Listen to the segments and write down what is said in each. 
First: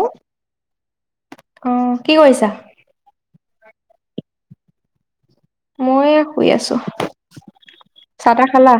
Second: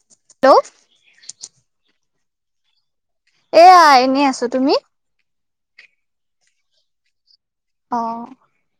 ও, hello অ', কি কৰিছা? এয়া, এনেই আছো। তুমি? মই শুই আছো। অ' চাহ তাহ খালা?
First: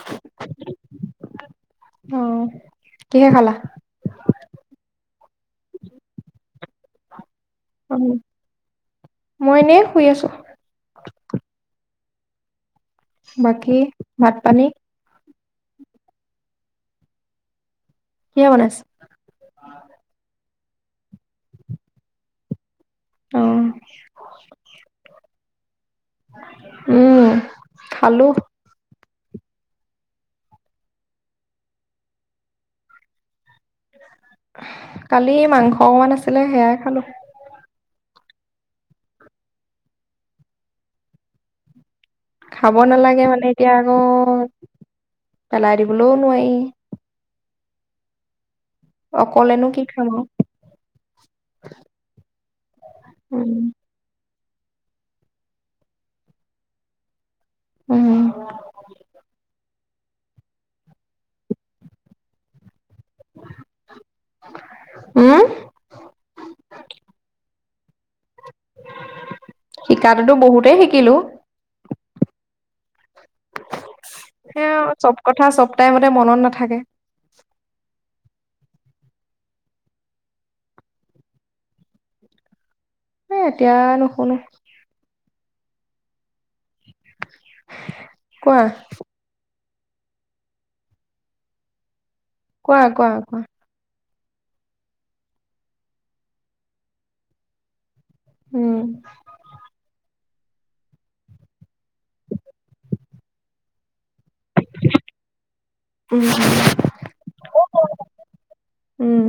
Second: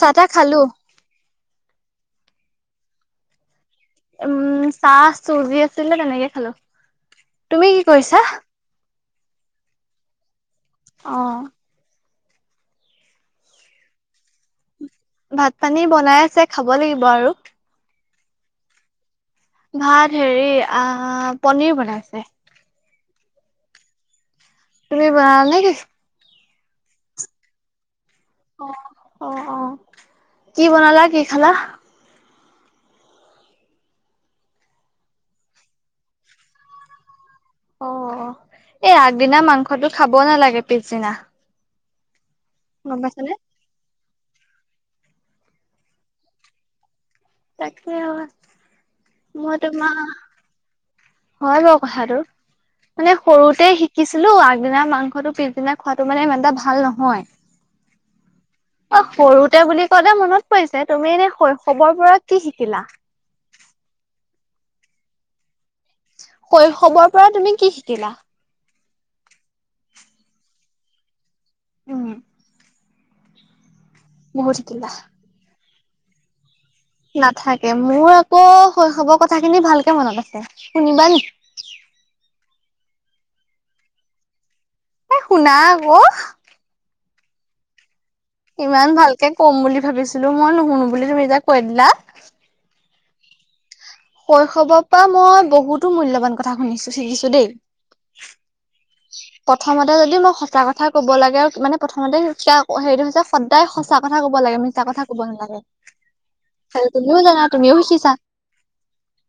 চাহ তাহ খালোঁ। অ', কিহে খালা? উম, চাহ চুজি আছিলে তেনেকে খালোঁ। তুমি কি অ কৰিছা? মই এনেই শুই আছোঁ। অ'। বাকী, ভাত পানী? ভাত পানী বনাই আছে, খাব লাগিব আৰু। কিহে বনাইছে? ভাত হেৰি, আআ, পনীৰ বনাইছে। অ'। তুমি বনালা নে কি? উম, খালোঁ। অ', অ', অ', কি বনালা, কি খালা? কালি মাংস অকমান আছিলে, সেয়াই খালোঁ। অ', এই আগদিনা মাংসটো খাব নালাগে পিছদিনা। খাব গম নালাগে পাইছানে মানে এতিয়া আকৌ, পেলাই দিবলৈও নোৱাৰি। তাকে [inaudible] মই অকলেনো কি তোমাৰ খাম আও! হয় বাৰু কথাটো, মানে উম সৰুতে সি শিকিছিলো আগদিনা মাংসটো পিছদিনা খোৱাটো মানে ইমান এটা ভাল নহয়। উম। অ', সৰুতে বুলি ক'লে মনত পৰিছে তুমি এনে শৈশৱৰ পৰা কি শিকিলা? উম? শৈশৱৰ পৰা তুমি কি শিকিলা? শিকাটোতো বহুতেই শিকিলোঁ। উম। বহুত সেয়াও শিকিলা। চব কথা চব টাইমতে মনত নাথাকে। নাথাকে, মোৰ আকৌ শৈশৱৰ কথা খিনি ভালকে মনত আছে। শুনিবা নেকি? এ এতিয়া নুশুনো। এ শুনা আকৌ, কোৱা ইমান ভালকে কম বুলি ভবিছিলো মই, নুশুনো বুলি তুমি যে কৈ দিলা! কোৱা, কোৱা, কোৱা। শৈশৱৰ পৰা মই বহুতো মূল্যবান কথা শুনিছোঁ-শিকিছোঁ দেই। উম। প্ৰথমতে যদি মই সঁচা কথা ক'ব লাগে-মানে প্ৰথমতে [unintelligible] হেৰিটো হৈছে সদায় সঁচা কথা ক'ব লাগে, মিছা কথা ক'ব নালাগে। উম। [inaudible] তুমিও জানা তুমিও শিকিছা। উম।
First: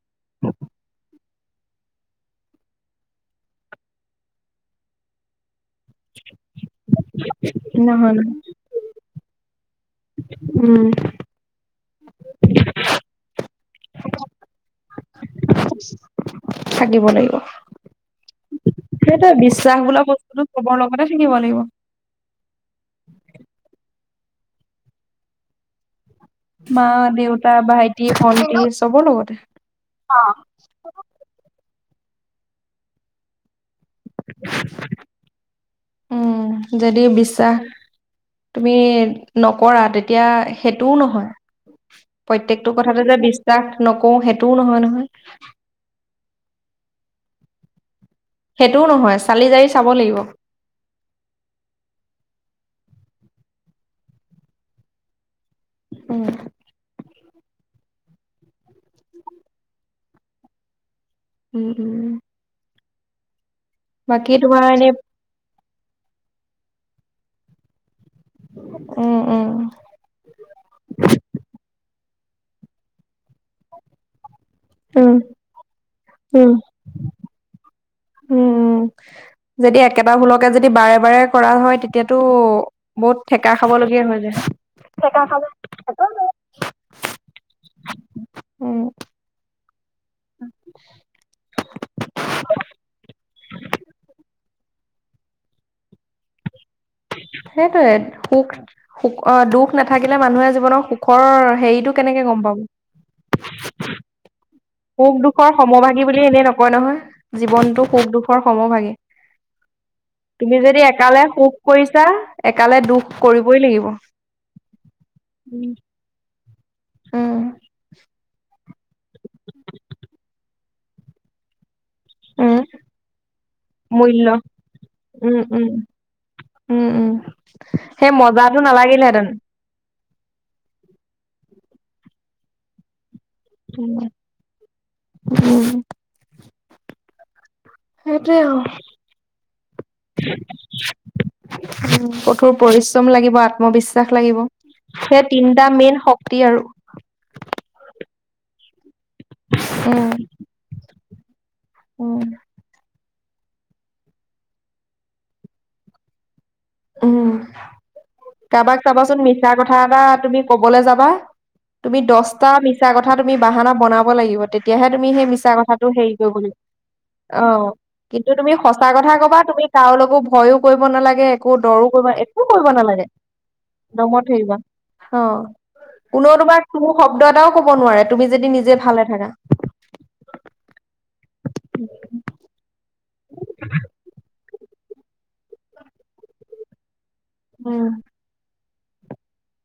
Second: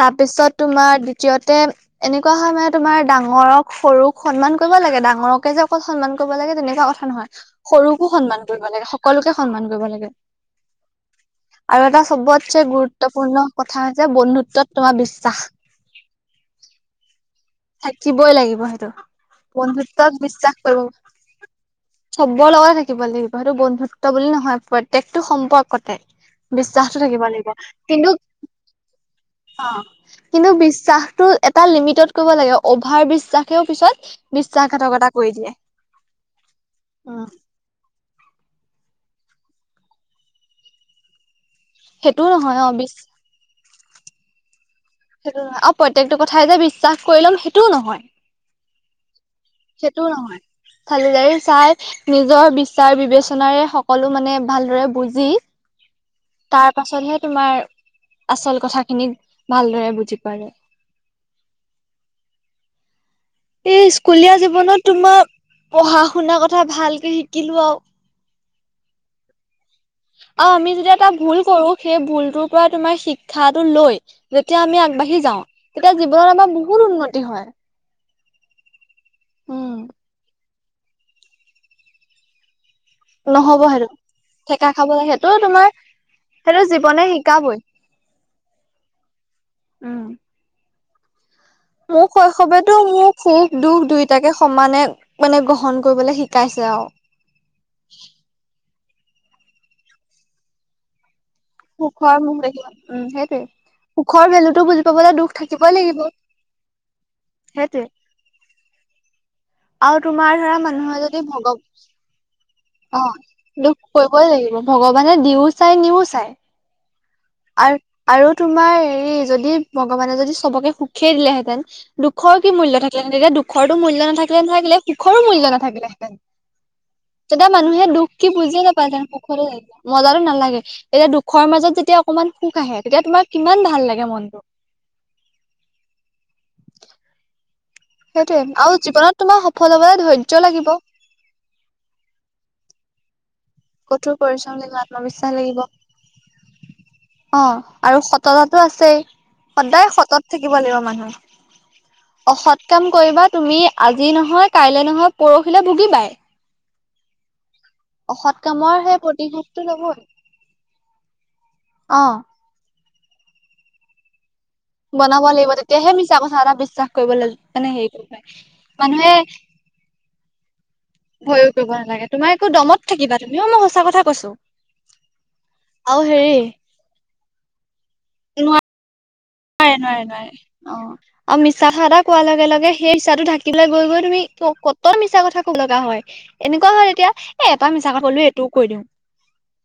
তাৰপিছত তোমাৰ দ্বিতীয়তে, এনেকুৱা হয় মানে তোমাৰ ডাঙৰক, সৰুক সন্মান কৰিব লাগে, ডাঙৰকে যে অকল সন্মান কব লাগে তেনেকুৱা কথা নহয় নহয় সৰুকো নহয় সন্মান কৰিব লাগে সকলোকে সন্মান কৰিব লাগে উম আৰু এটা সবতচে গুৰুত্বপূৰ্ণ কথা হৈছে বন্ধুত্বত তোমাৰ বিশ্বাস থাকিব লাগিব থাকিবই লাগিব সেইটো বিশ্বাস বোলা বন্ধুত্বত বস্তুটো বিশ্বাস চবৰ কৰিব লগতে থাকিব লাগিব চবৰ লগতে থাকিব লাগিব সেইটো বন্ধুত্ব বুলি নহয় প্ৰত্য়েকটো সম্পৰ্কতে মা বিশ্বাসতটো থাকিব লাগিব দেউতা ভাইটি কিন্তু ভন্টি চবৰ লগতে অ কিন্তু বিশ্বাসতটো এটা লিমিটত কৰিব লাগে অভাৰ ব্ৰিজ তাকেও পিছত বিশশ্বাসঘাতকতা কৰি দিয়ে উম যদি উ বিশ্বাস তুমি নকৰা তেতিয়া সেইটোও নহয় সেইটোও নহয় অ' প্ৰত্য়েকটো বিশ কথাতে যে বিশ্বাস নকোও সেইটোও নহয় নহয় সেইটো আৰু প্ৰত্্যেকটো কথাই যে বিশ্বাস কৰি ল'ম সেইটোও নহয় সেইটোও নহয় চালি জাৰি চাব লাগিব ফালদাৰী চাই নিজৰ বিচাৰ বিবেচনাৰে সকলো মানে ভালদৰে বুজি উম তাৰ পাছতহে তোমাৰ আচল কথা খিনিক ভালদৰে বুজি পায় উম উম এই বাকী স্কুলীয়া তোমাৰ জীৱনত এনে তোমাৰ পঢ়া শুনা কথা ভালকে শিকিলো আৰু অ অ অ আমি যদি এটা ভুল কৰো সেই ভুলটোৰ পৰা তোমাৰ শিক্ষাটো লৈ যেতিয়া আমি উম আগবাঢ়ি যাওঁ তেতিয়া জীৱনত উম উম আমাৰ বহুত উন্নতি হয় উম উম, যদি একেটা ফুলকে যদি বাৰে বাৰে কৰা হয় তেতিয়াতো বহুত থঠেকা নহ'ব খাব সেইটো লগগীয়া হৈ যায় ঠেকা খাব লাগে সেইটো খ তোমাৰ সেইটো জীৱনে শিকাবই উম উম উ মোৰ শৈশৱতো মোৰ সুখ দুখ দুয়টাকে সমানে মানে গ্ৰহণ কৰিবলে শিকাইছে আৰু সেইটোয়ে সুখ সুখ দুখ নাথাকিলে মানুহে জীৱন সুখৰ হেৰিতটো সুখৰ কেনেকে মুখ গম দেখি পাব উম সেইটোৱে সুখৰ ভেলুতো বুজ সুখ দুখৰ সমভাগী বুলি এনে নকয় নহয় জীৱনতটো সেইটোৱে। সুখ দুখৰ সমভাগী আৰু তোমাৰ ধৰা তুমি যদি মানুহে একালে সুখ কৰিছা একালে দুখ কৰিবই অন্তখ লাগিব। কৰিবই লাগিব ভগৱানে দিও উম। চাই নিও চাই উম, আৰু আৰু তোমাৰ হেৰি যদি ভগৱানে যদি চবকে সুখেই দিলেহেঁতেন দুখৰ কি উম, মূল্য থাকে তেতিয়া দুখৰো মূল মূল্য নাথিলে নাথাকিলে উম, সখৰোূল্য উম, নাথিলেতেন উম উম তেতিয়া মানুহে দুখ সেই কি মজাটো বুজি নাপায় নালাগিলেহেঁতেন। পখৰৰে য মজাো নালাগে এতিয়া দুখৰ মাজত যেতিয়া অকমান সুখ আহে তেতিয়া তোমাৰ কিমান ভাল লাগে মনটো উম সেইটোোৱে আৰু জীৱনত তোমাৰ সফল হবলৈ ধৈৰ্য লাগিব উ কঠোৰ পৰিশ্ৰম লাগিব মোৰ বিশ্বাস কঠোৰ লাগিব পৰিশ্ৰম সেই আত্মবিশ্বাস লাগিব তিনটা মেইন শক্তি আৰু অ আৰু সততাতটো আছেই সদায় উম, সতত থাকিব লাগিব উম, মানুহ অসৎ এক কাম কৰিবা তুমি আজি নহয় কাইলৈ নহয় পৰহিলৈ ভুগি পাই উম অসৎ কামৰ কাৰোবাক সেই চাবাচোন মিছা প্ৰতিশোধটো কথা এটা লবই তুমি কবলৈ যাবা তুমি অ দহ এটা মিছা কথা তুমি বাহানা বনাব লাগিব তেতিয়া তেতিয়াহে তুমি বনাব সেই মিছা লাগিব কথাটো তেতিয়াহে হেৰি মিছা কৰিব কথা এটা লাগিব বিশ্বাস কৰিবলৈ অ মানে হেৰি কৰিব পাৰে কিন্তু তুমি সঁচা কথা মানুহে ক'বা তুমি তেওঁলকো ভয়ো কৰিব নালাগে ভয়ো একো কৰিব দৰো নালাগে কৰিবা তোমাৰ একো কৰিব দমত নালাগে থাকিবা তুমি অ মই সঁচা কথা কৈছো দমত থৰিবা অ আৰু হেৰি কোনেও তোমাৰ কোনো শব্দ এটাও কব নোৱাৰে তুমি যদি নিজে ভালে থাকা নাৰে নোৱাৰে নোৱাৰে অ আৰু মিছাঠা এটা কোৱাৰ লগে লগে সেইাহটো ঢাকি লৈ গৈ গৈ তুমি কটৰ মিছা কথা ক'ব লগা হয় এনেকুৱা হয় তেতিয়া এ এপাৰ উম মিছা কথাল এইটোও কৈ দিওঁ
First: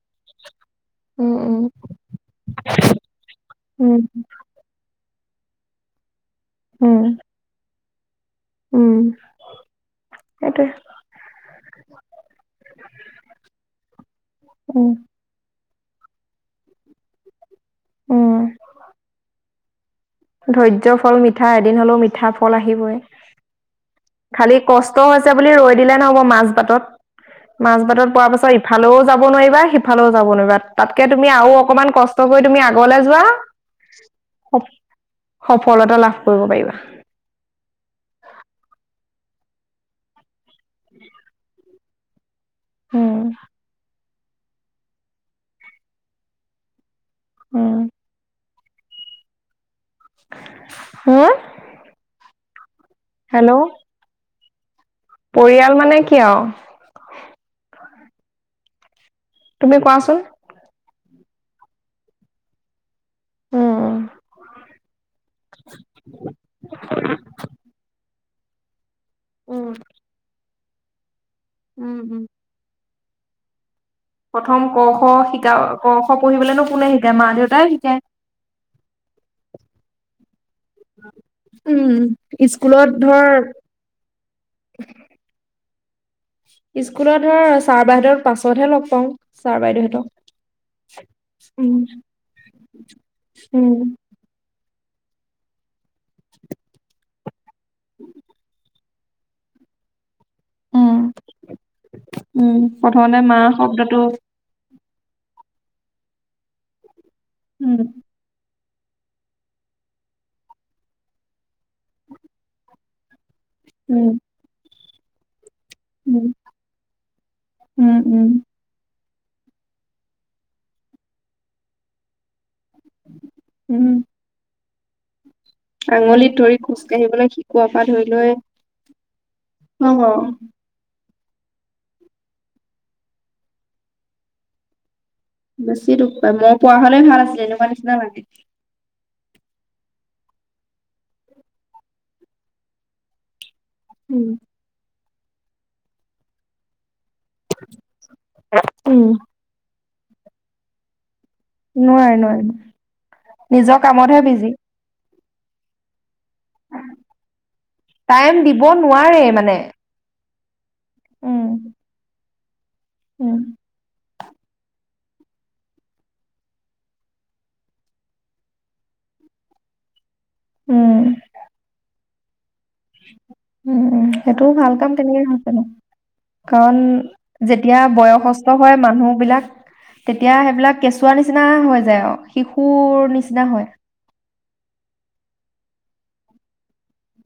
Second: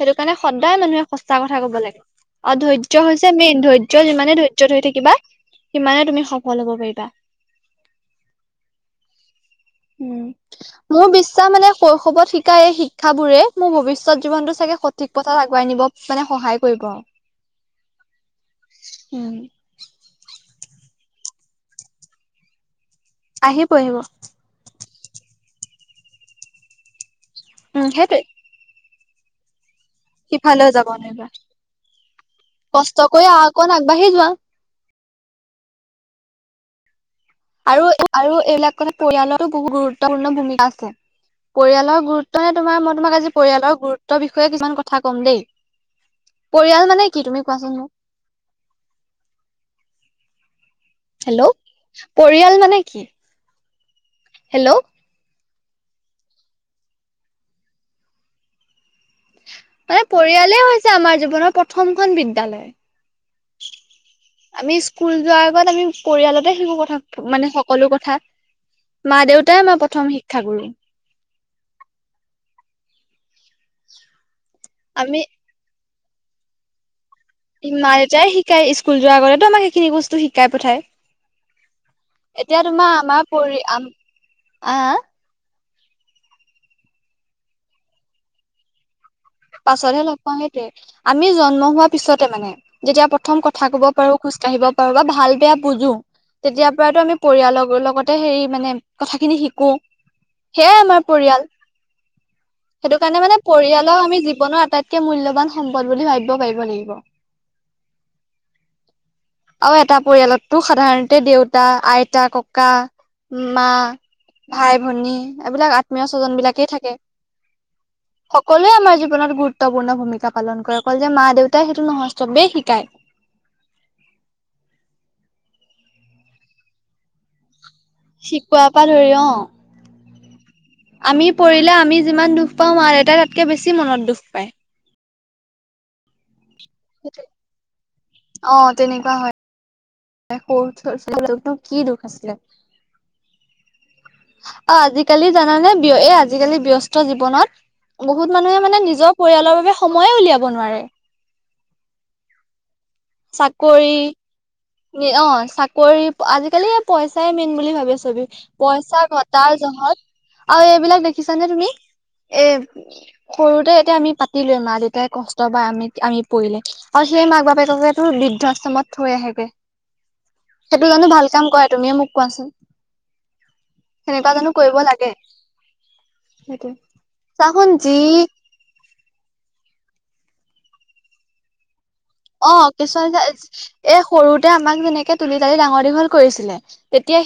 সেইটো কাৰণে সদায় মানুহে উম সচ্তা কথা উম কব লাগে আৰু ধৈৰ্য হৈছে মেইন উম ধৈৰ্য যিমানে ধৈৰ্য হৈ থাকিবা সিমানে তুমি সফল হব উম পাৰিবা উম উম সটো মোৰ বিশ্বাস মানে কৈশৱত শিকায় এই শিক্ষাবোৰে মোৰ ভৱিষ্যত জীৱনটো চাগে উম সঠিক পথত আগুৱাই নিব মানে সহায় কৰিব আৰু উম উম ধৈ্য ফল মিঠা এদিন হলেও মিঠা ফল আহিবই আহিিব আহিব খালি কষ্ট হৈছে বুলি ৰৈ দিলে নহ'ব মাছ বাটত মাছ উম বাটত সেইটোৱে প পাছত ভালেও যাব নোৱাৰিবা সেই ফালেও যাব নোৱাৰিবা সিফালেও যাব তাতকে নোৱাৰিবা তুমি আৰু অকনমান কষ্ট কৰি তুমি কষ্ট আগলে যোৱা কৰি অকণ আগবাঢ়ি যোৱা সফলতা লাভ কৰিব পাৰিবা আৰু আৰু এইবিলাক কথা পৰিয়ালতো বহুত গুৰুত্বপূৰ্ণ ভূমিকা আছে পৰিয়ালৰ গুৰুত ানে তোমাৰ মই তোমাক উম, আজি পৰিয়ালৰ গুৰুত্বৰ বিষয়ে কিছুমান কথা ক'ম দেই পৰিয়াল মানে কি তুমি উম, কোৱাচোন মোক হ হেল্ল' পৰিয়াল মানে কি হেল্ল' হেল্ল' পৰিয়াল মানে কিয় তুমি মানে কোৱাচোন পৰিয়ালেই হৈছে আমাৰ জীৱনৰ প্ৰথমখন বিদ্যয়ালয় উম আমি স্কুল যোৱাৰ আগত আমি পৰিয়ালতে শিকো কথা মানে সকলো কথা মা দেউতাই উম, মই প্ৰথম শিক্ষা কৰোম উম উম প্ৰথম ক খ আমি শিকা ক খ পঢ়িবলে নো কোনে শিকায় মাহ দেউ মা দেউতাই শিকাই স্কুল যোৱাৰ আগতেো আমাক সেইখিনি বস্তু শিকাই উম, পঠায় এতিয়া স্কুলত তোমাৰ আমাৰ ধৰ পৰি হ স্কুলত ধৰ ছাৰ বাহিৰত পাছতহে লগ পাওঁ ছাৰ পাছতহে বাইদেউহঁতক। লগ পাওঁ সেইটোয়ে আমি জন্ম উম, হোৱা পিছতে মানে যেতিয়া প্ৰথম কথা উম, কব পাৰো খোজ কাঢ়িব পাৰো বা ভাল বেয়া বুজো তেতিয়াৰ পৰাতো আমি পৰিয়ালৰ লগতে হেৰি মানে কথাখিনি শিকো সেইয়াই উম, আমাৰ পৰিয়াল উম, সেইটো প্ৰথমতে কাৰণে মানে মা শব্দটো পৰিয়ালৰ আমি জীৱনৰ আটাইতকে মূল্যবান সম্পদ বুলি ভাবিব পাৰিব লাগিব উম [inaudible] আৰু এটা পৰিয়ালতটো সাধাৰণতে দেউতা আইতা ককা মা, উম। ভাই-ভনী এইবিলাক আ আত্মীয় উম, স্বজন বিলাকেই থাকে। উম, উম, সকলোৱে আমাৰ জীৱনত গুৰুত্বপূৰ্ণ ভূমিকা পালন কৰে। অকল যে মা- দেউতাই সেইটো নহয় চবে শিকায়। উম' আঙুলিত ধৰি খোজ কাঢ়িবলৈ শিকোৱা পৰা ধৰি লৈ শিকোৱাৰ পৰা ধৰি অ অ' আমি পৰিলে আমি যিমান দুখ পাওঁ মা-দেউতাই তাতকৈ বেছি মনত দুখ পায়। বেছি দুখ পায় মই পোৱা হলে ভাল আছিলে এনেকুৱা নিচিনা মানে। তেনেকুৱা হয়। এ সছিল কি দুখ আছিলে [unintelligible] উম' অ' আজিকালি জানানে এ' আজিকালি ব্যস্ত জীৱনত বহুত মানুহে মানে উম, নিজৰ পৰিয়ালৰ বাবে সময়ে উলিয়াব নোৱাৰে। নোৱাৰে- নোৱাৰে ন। চাকৰি অ' চাকৰি আজি-কালি পইচাই মেইন বুলি ভাবে চবে। টাইম দিব পইচা নোৱাৰে ঘটা মানে। জহত আৰু এই বিলাক উম, দেখিছাানে তুমি এ' উম, সৰুতে এতিয়া আমি প তি লৈ মা দেউতাই কষ্ট পায় আমি আমি পৰিলে আৰু সেই মাক বাপেককে তোৰ বৃদ্ধাশ্ৰমত থৈ আহেগৈ। সেইটো জানো উম, ভাল কাম কৰা তুমিয়ে মোক কোৱাচোন। উম', উ' সেনেকুৱা জানো সেইটোও ভাল কৰিব কাম লাগে কেনেকৈ হৈছেনু সেইটোৱে কাৰণ চাচোন যেতিয়া যি বয়সক নষ্ট হয় মানুহ বিলাক তেতিয়া সেইবিলাক কেঁচুৱা নিচিনা হৈ যায় আৰু। অ' শিশুৰ কিছুমান নিচিনা হয় এ সৰুতে আমাক যেনেকে তুলি তালি ডাঙৰ দীঘল কৰিছিলে। তেতিয়া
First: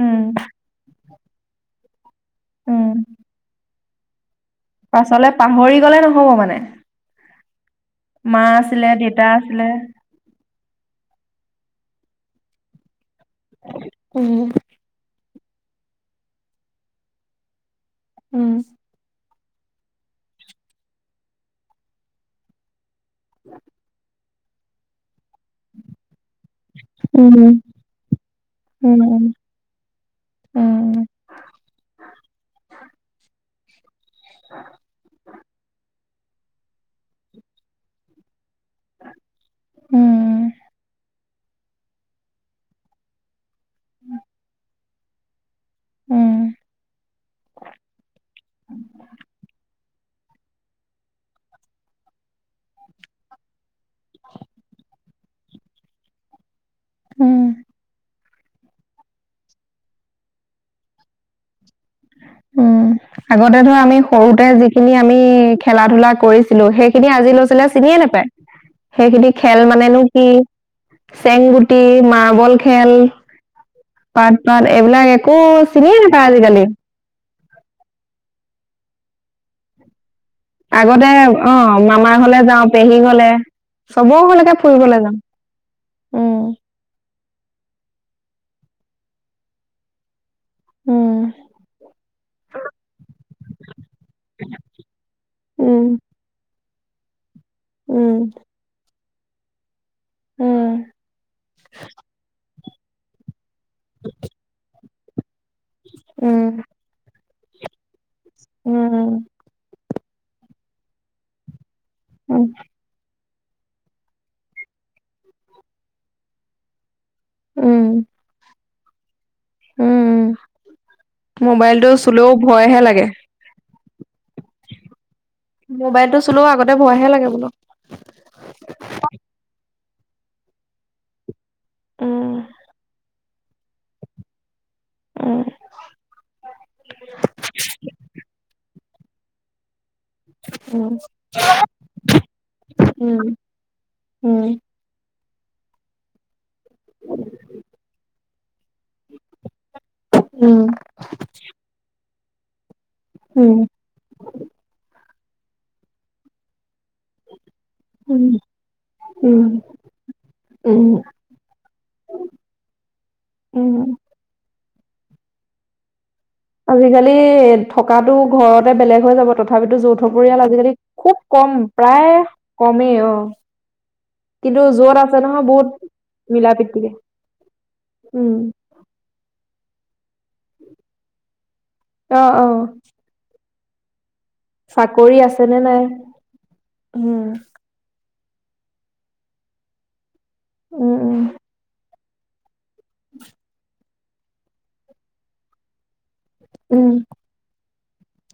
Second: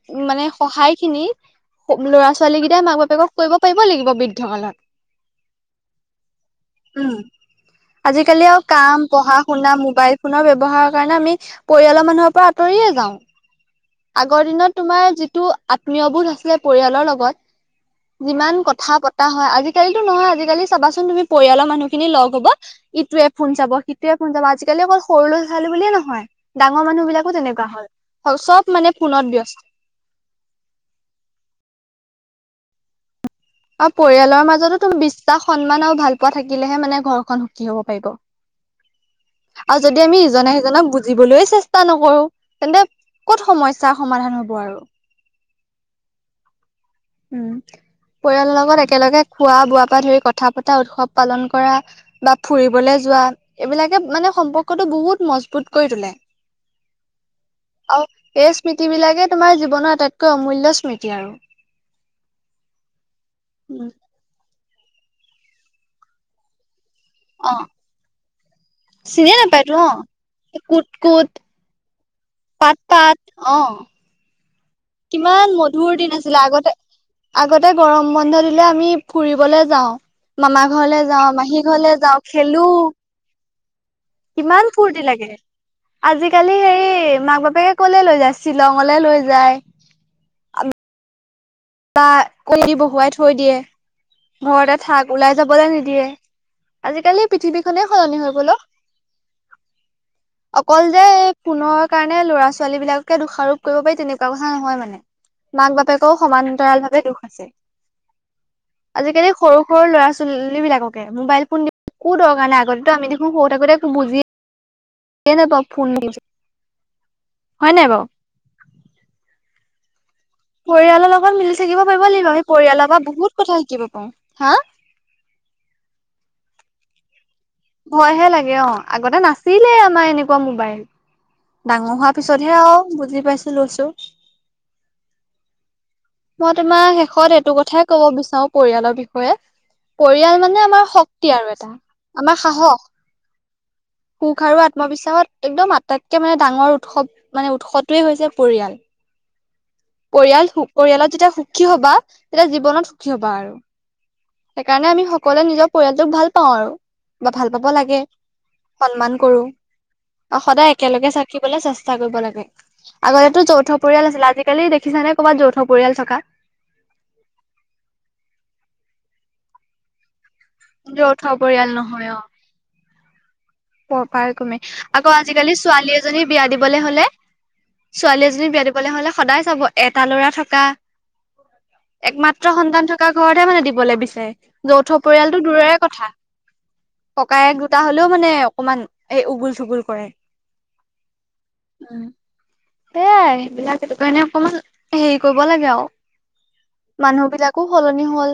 উম, মানে সহায় খিনি ল'ৰা-ছোৱালী কেইটাই উম। মাক-বাপেকক কৰিব পাৰি লাগিব বৃদ্ধ কালত। পাছলে পাহৰি গলে নহব মানে। উম' মা আজি-কালি আৰু আছিলে কাম, দেউতা আছিলে। পঢ়া-শুনা মোবাইল ফোনৰ ব্যৱহাৰৰ কাৰণে আমি পৰিয়ালৰ মানুহৰ পৰা আঁতৰিয়ে যাওঁ। হয়। আগৰ দিনত তোমাৰ যিটো আত্মীয়বোধ আছিলে পৰিয়ালৰ লগত উম। যিমান কথা পতা হয় আজি-কালি নহয় আজি-কালি চাবাচোন তুমি পৰিয়ালৰ মানুহ খিনি লগ হ'ব ইটোৱে ফোন চাব, সিটোৱে ফোন চাব আজি-কালি অকল সৰু লৰা-ছোৱালী বুলিয়ে নহয় ডাঙৰ মানুহ বিলাকো উম তেনেকুৱা হল চব। মানে ফোনত উম', ব্যস্ত উম'। আৰু পৰিয়ালৰ মাজতো তোমাৰ,, বিশ্বাস, সন্মান আৰু ভাল পোৱা থাকিলেহে মানে ঘৰখন সুখী হব পাৰিব। আৰু যদি আমি উম ইজনা- সিজনক বুজি জিবলৈ চেষ্টা নকৰো তেন্তে ক'ত সমস্যা সমাধান হব আৰু। উম' উম' পৰিয়ালৰ লগত একেলগে খোৱা-বোৱাৰ পৰা ধৰি কথা পতা উৎসৱ পালন কৰা বা ফুৰিবলৈ যোৱা এইবিলাকে মানে সম্পৰ্কটো বহুত মজবুত কৰি তোলে। [unintelligible] উম' আৰু এই স্মৃতি বিলাকে তোমাৰ জীৱনৰ আটাইতকৈ অমূল্য় স্মৃতি আৰু। উম আগতে ধৰ উম আমি সৰুতে যিখিনি আমি খেলা-ধূলা কৰিছ ো সেইখিনি আজি অ ল'ৰা-ছোৱালীয়ে চিনিয়ে নোপায়, সেইখিনি চিনিয়ে খেল নাপায়তো মানেনো কি? অ কুট কুট চেংগুটি, মাৰ্বল পাত খেল, পাত অ পাত নহ এইবিলাক একো কিমান মধুৰ চিনিয়ে দিন নাপায় আছিলে আজি-কালি আগতে আগতে গৰম বন্ধ দিলে আমি ফুৰিবলৈ যাওঁ। মামা ঘৰলৈ আগতে যাওঁ, অ মাহী ঘৰলৈ মামাৰ যাওঁ, ঘৰলে খেলো। পেহী ঘৰলে চবৰ ঘৰলৈকে কিমান ফুৰিবলৈ ফূুৰ্তি যাওঁ। লাগে। উম আজি-কালি হেৰি মাক-বাপেক লৈ যায় শ্বিলংলে লৈ যায়। উম বা কণ দি বহুৱাই থৈ দিয়ে ঘৰতে থাক ওলাই যাবলৈ উম নিদিয়ে আজিকালি পৃথিৱী কনে উম সলনি হৈ গল উম অকল যে পুনৰ কাৰণে ল'ৰা ছোৱালী বিলাকে দুষাৰোপ কৰিব পাৰি তেনেকুৱা কথা নহয় মানে মাক বাপেকেও সমান্তৰাল ভাৱে দুখ আছে উম উম। আজিকালি সৰু সৰু ল'ৰা ছোৱালী বিলাককে মোবাইল ফোন দি কো উম দৰকাৰ নাই আগত ত আমি দেখ সত থোতে বুজি স নাই বাৰু ফোন হয় উম নাই বাৰু উম উ পৰিয়ালৰ লগত মিলি থাকিব পাৰিব লাগিব আমি ভয়হে পৰিয়ালৰ পৰা লাগে। বহুত কথা শিকিব পাৰো হা মোবাইলটো চোও আগতে ভয়াহে লাগে বোলো ভয় হে লাগে অ আগতে নাছিলেই আমাৰ এনেকুৱা মোবাইল ডাঙৰ হোৱা উম, পিছতহে আৰু বুজি পাইছো লৈছো উ মই তোমাৰ শেষত এইটো কথাই কব বিচাৰো পৰিয়ালৰ বিষয়ে পৰিয়াল মানে আমাৰ উম, শক্তি আৰু এটা আমাৰ সাহস সুখ উম, আৰু এটা আত্মবিশ্বাসত একদম আটাইতকে মানে ডাঙৰ উৎসৱ মানে উৎসটোৱে হৈছে পৰিয়াল পৰিয়াল উম, পৰিয়ালত যেতিয়া সুখী হবা তেতিয়া জীৱনত সুখী হবা আৰু উম, সেইকাৰণে আমি সকলোৱে নিজৰ পৰিয়ালটোক ভাল পাওঁ আৰু বা ভাল পাব লাগে উম, উম, সন্মান কৰো উম, অ সদায় উম, একেলগে থাকিবলৈ চেষ্টা কৰিব লাগে আগতেো যৌথ উম। পৰিয়াল আছিলে আজি আালি দেখিছ নে ক'ৰবাত যৌথ পৰিয়াল চকা আজিকালি এ থকাতো ঘৰতে বেলেগ হৈ যাব তথাপিতো যৌথ পৰিয়াল আজিকালি যৌথ খুব কম পৰিয়াল প্ৰায় কমেই অ প পাৰ তুমি কিন্তু য'ত আকৌ আছে নহয় আজিকালি বহুত ছোৱালী এজনী বিয়া মিলা দিবলৈ প্ৰীতিকে হলে ছোৱালী এজনী উম বিয়া দিব চবলে হলে সদায় চাব এটা লৰা থকা অ', একমাত্ৰ অ', সন্তান থকা ককা ঘৰতহে মানে দিবলৈ বিচাৰে যৌথ চাকৰি পৰিয়ালটো আছে নে দূৰেৰে নাই কথা উম ককায়ে ত হ'লেও মানে অকমান এই গুল চগুল কৰে উম উম উ এইয়াই সেইবিলাক সেইটো কাৰণে অকমান হেৰি কৰিব লাগে আৰু উম মানুহ বিলাকো সলনি হ'ল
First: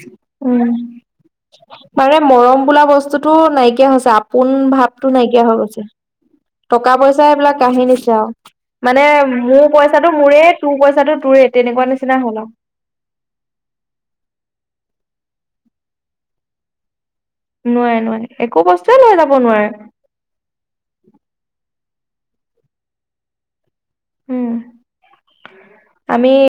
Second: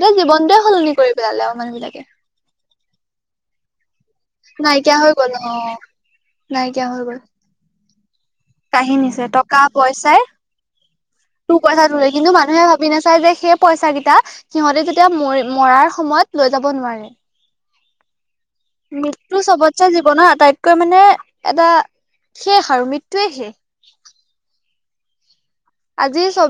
গোয়া জীৱনটয়ে উম সলনি কৰি পেলালে আৰু মানুহ বিলাকে মানে মৰম বোলা বস্তুতটো নাইকিয়া হৈছে আপোন ভাৱটো নাইকিয়া হৈ গৈছে নাইকিয়া টকা হৈ গ'ল পইচা এইবিলাক কহি নিছে আৰু মানে কাহিনীছে মোৰ পইচাটো মোৰে তোৰ পইচা তইৰে কিন্তু মুহে ভ মি নচাই যে সেই পইচা কেইটা সিহঁতে যেতিয়া ম মৰাৰ সময়ত লৈ যাব নোৱাৰে নোৱাৰে নোৱাৰে একো বস্তুৱয়ে লৈ যাব নোৱাৰে ন তাইত কৈ মানে এটা শেষ আৰু মৃত্যুৱে শেষ উম আজি আমি চব